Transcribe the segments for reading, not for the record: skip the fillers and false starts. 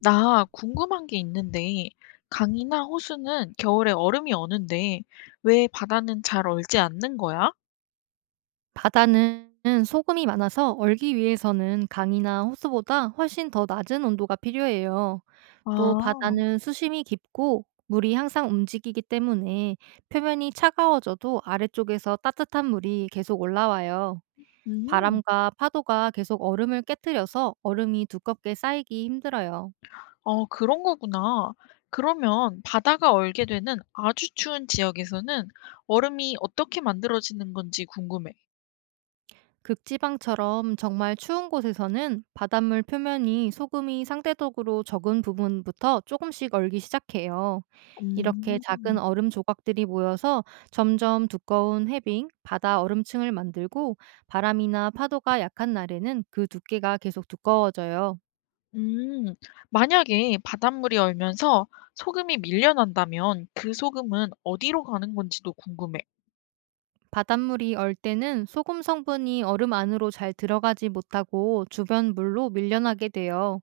나 궁금한 게 있는데, 강이나 호수는 겨울에 얼음이 어는데, 왜 바다는 잘 얼지 않는 거야? 바다는 소금이 많아서 얼기 위해서는 강이나 호수보다 훨씬 더 낮은 온도가 필요해요. 아, 또 바다는 수심이 깊고 물이 항상 움직이기 때문에 표면이 차가워져도 아래쪽에서 따뜻한 물이 계속 올라와요. 음, 바람과 파도가 계속 얼음을 깨뜨려서 얼음이 두껍게 쌓이기 힘들어요. 어, 그런 거구나. 그러면 바다가 얼게 되는 아주 추운 지역에서는 얼음이 어떻게 만들어지는 건지 궁금해. 극지방처럼 정말 추운 곳에서는 바닷물 표면이 소금이 상대적으로 적은 부분부터 조금씩 얼기 시작해요. 이렇게 음, 작은 얼음 조각들이 모여서 점점 두꺼운 해빙, 바다 얼음층을 만들고, 바람이나 파도가 약한 날에는 그 두께가 계속 두꺼워져요. 음, 만약에 바닷물이 얼면서 소금이 밀려난다면 그 소금은 어디로 가는 건지도 궁금해. 바닷물이 얼 때는 소금 성분이 얼음 안으로 잘 들어가지 못하고 주변 물로 밀려나게 돼요.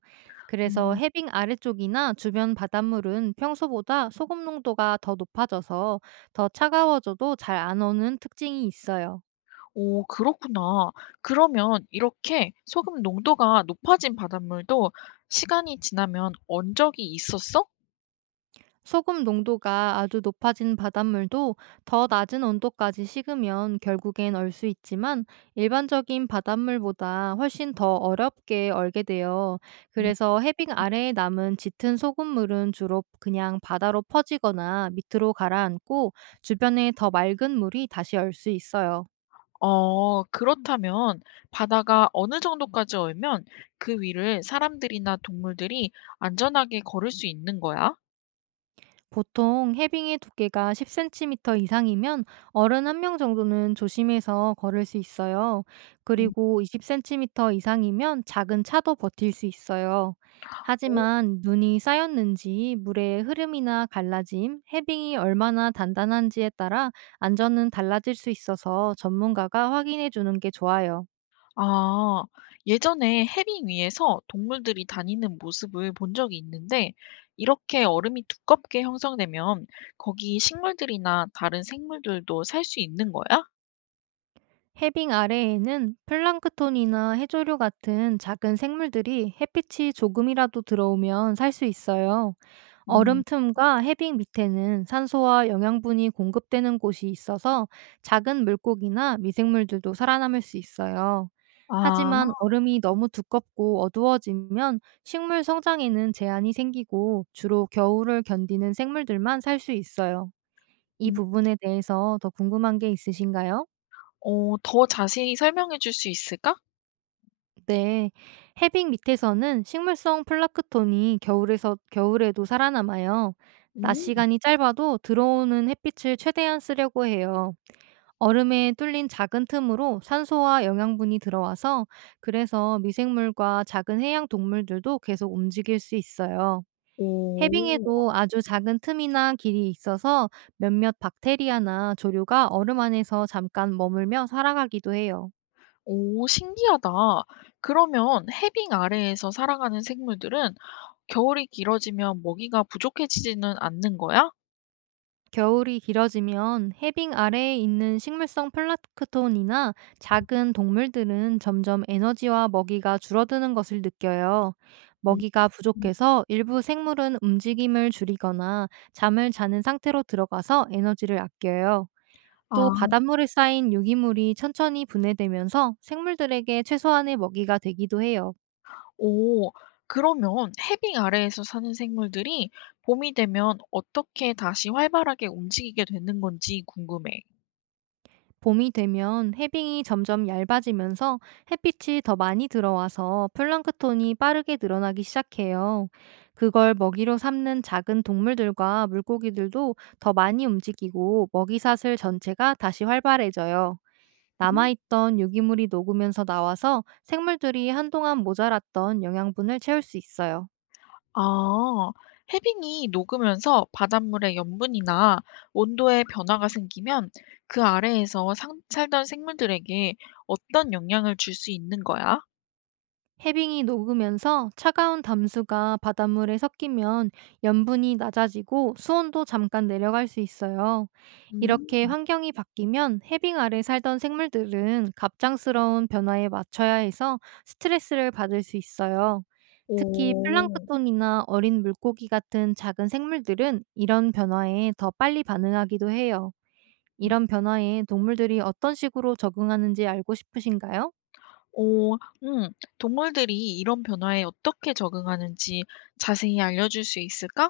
그래서 해빙 아래쪽이나 주변 바닷물은 평소보다 소금 농도가 더 높아져서 더 차가워져도 잘 안 오는 특징이 있어요. 오, 그렇구나. 그러면 이렇게 소금 농도가 높아진 바닷물도 시간이 지나면 온 적이 있었어? 소금 농도가 아주 높아진 바닷물도 더 낮은 온도까지 식으면 결국엔 얼 수 있지만, 일반적인 바닷물보다 훨씬 더 어렵게 얼게 돼요. 음. 그래서 해빙 아래에 남은 짙은 소금물은 주로 그냥 바다로 퍼지거나 밑으로 가라앉고, 주변에 더 맑은 물이 다시 얼 수 있어요. 어, 그렇다면 바다가 어느 정도까지 얼면 그 위를 사람들이나 동물들이 안전하게 걸을 수 있는 거야? 보통 해빙의 두께가 10cm 이상이면 어른 한 명 정도는 조심해서 걸을 수 있어요. 음. 그리고 20cm 이상이면 작은 차도 버틸 수 있어요. 오. 하지만 눈이 쌓였는지, 물의 흐름이나 갈라짐, 해빙이 얼마나 단단한지에 따라 안전은 달라질 수 있어서 전문가가 확인해 주는 게 좋아요. 아, 예전에 해빙 위에서 동물들이 다니는 모습을 본 적이 있는데 이렇게 얼음이 두껍게 형성되면 거기 식물들이나 다른 생물들도 살 수 있는 거야? 해빙 아래에는 플랑크톤이나 해조류 같은 작은 생물들이 햇빛이 조금이라도 들어오면 살 수 있어요. 음. 얼음 틈과 해빙 밑에는 산소와 영양분이 공급되는 곳이 있어서 작은 물고기나 미생물들도 살아남을 수 있어요. 아. 하지만 얼음이 너무 두껍고 어두워지면 식물 성장에는 제한이 생기고, 주로 겨울을 견디는 생물들만 살 수 있어요. 이 음. 부분에 대해서 더 궁금한 게 있으신가요? 어, 더 자세히 설명해 줄 수 있을까? 네, 해빙 밑에서는 식물성 플라크톤이 겨울에서 겨울에도 살아남아요. 낮 음. 시간이 짧아도 들어오는 햇빛을 최대한 쓰려고 해요. 얼음에 뚫린 작은 틈으로 산소와 영양분이 들어와서, 그래서 미생물과 작은 해양 동물들도 계속 움직일 수 있어요. 오. 해빙에도 아주 작은 틈이나 길이 있어서 몇몇 박테리아나 조류가 얼음 안에서 잠깐 머물며 살아가기도 해요. 오, 신기하다. 그러면 해빙 아래에서 살아가는 생물들은 겨울이 길어지면 먹이가 부족해지지는 않는 거야? 겨울이 길어지면 해빙 아래에 있는 식물성 플라크톤이나 작은 동물들은 점점 에너지와 먹이가 줄어드는 것을 느껴요. 음. 먹이가 부족해서 일부 생물은 움직임을 줄이거나 잠을 자는 상태로 들어가서 에너지를 아껴요. 또 아. 바닷물에 쌓인 유기물이 천천히 분해되면서 생물들에게 최소한의 먹이가 되기도 해요. 오. 그러면 해빙 아래에서 사는 생물들이 봄이 되면 어떻게 다시 활발하게 움직이게 되는 건지 궁금해. 봄이 되면 해빙이 점점 얇아지면서 햇빛이 더 많이 들어와서 플랑크톤이 빠르게 늘어나기 시작해요. 그걸 먹이로 삼는 작은 동물들과 물고기들도 더 많이 움직이고, 먹이사슬 전체가 다시 활발해져요. 남아있던 유기물이 녹으면서 나와서 생물들이 한동안 모자랐던 영양분을 채울 수 있어요. 아, 해빙이 녹으면서 바닷물의 염분이나 온도의 변화가 생기면 그 아래에서 살던 생물들에게 어떤 영향을 줄 수 있는 거야? 해빙이 녹으면서 차가운 담수가 바닷물에 섞이면 염분이 낮아지고 수온도 잠깐 내려갈 수 있어요. 이렇게 음. 환경이 바뀌면 해빙 아래 살던 생물들은 갑작스러운 변화에 맞춰야 해서 스트레스를 받을 수 있어요. 특히 오, 플랑크톤이나 어린 물고기 같은 작은 생물들은 이런 변화에 더 빨리 반응하기도 해요. 음, 이런 변화에 동물들이 어떤 식으로 적응하는지 알고 싶으신가요? 오, 음, 동물들이 이런 변화에 어떻게 적응하는지 자세히 알려줄 수 있을까?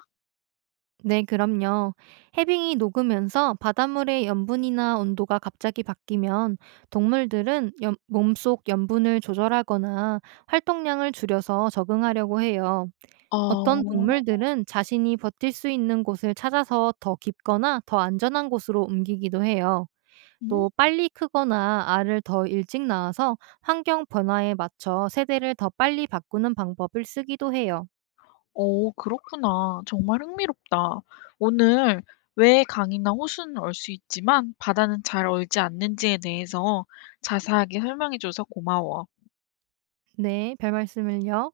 네, 그럼요. 해빙이 녹으면서 바닷물의 염분이나 온도가 갑자기 바뀌면 동물들은 몸속 염분을 조절하거나 활동량을 줄여서 적응하려고 해요. 어떤 어, 동물들은 자신이 버틸 수 있는 곳을 찾아서 더 깊거나 더 안전한 곳으로 옮기기도 해요. 음. 또 빨리 크거나 알을 더 일찍 낳아서 환경 변화에 맞춰 세대를 더 빨리 바꾸는 방법을 쓰기도 해요. 오, 그렇구나. 정말 흥미롭다. 오늘 왜 강이나 호수는 얼 수 있지만 바다는 잘 얼지 않는지에 대해서 자세하게 설명해 줘서 고마워. 네, 별 말씀을요.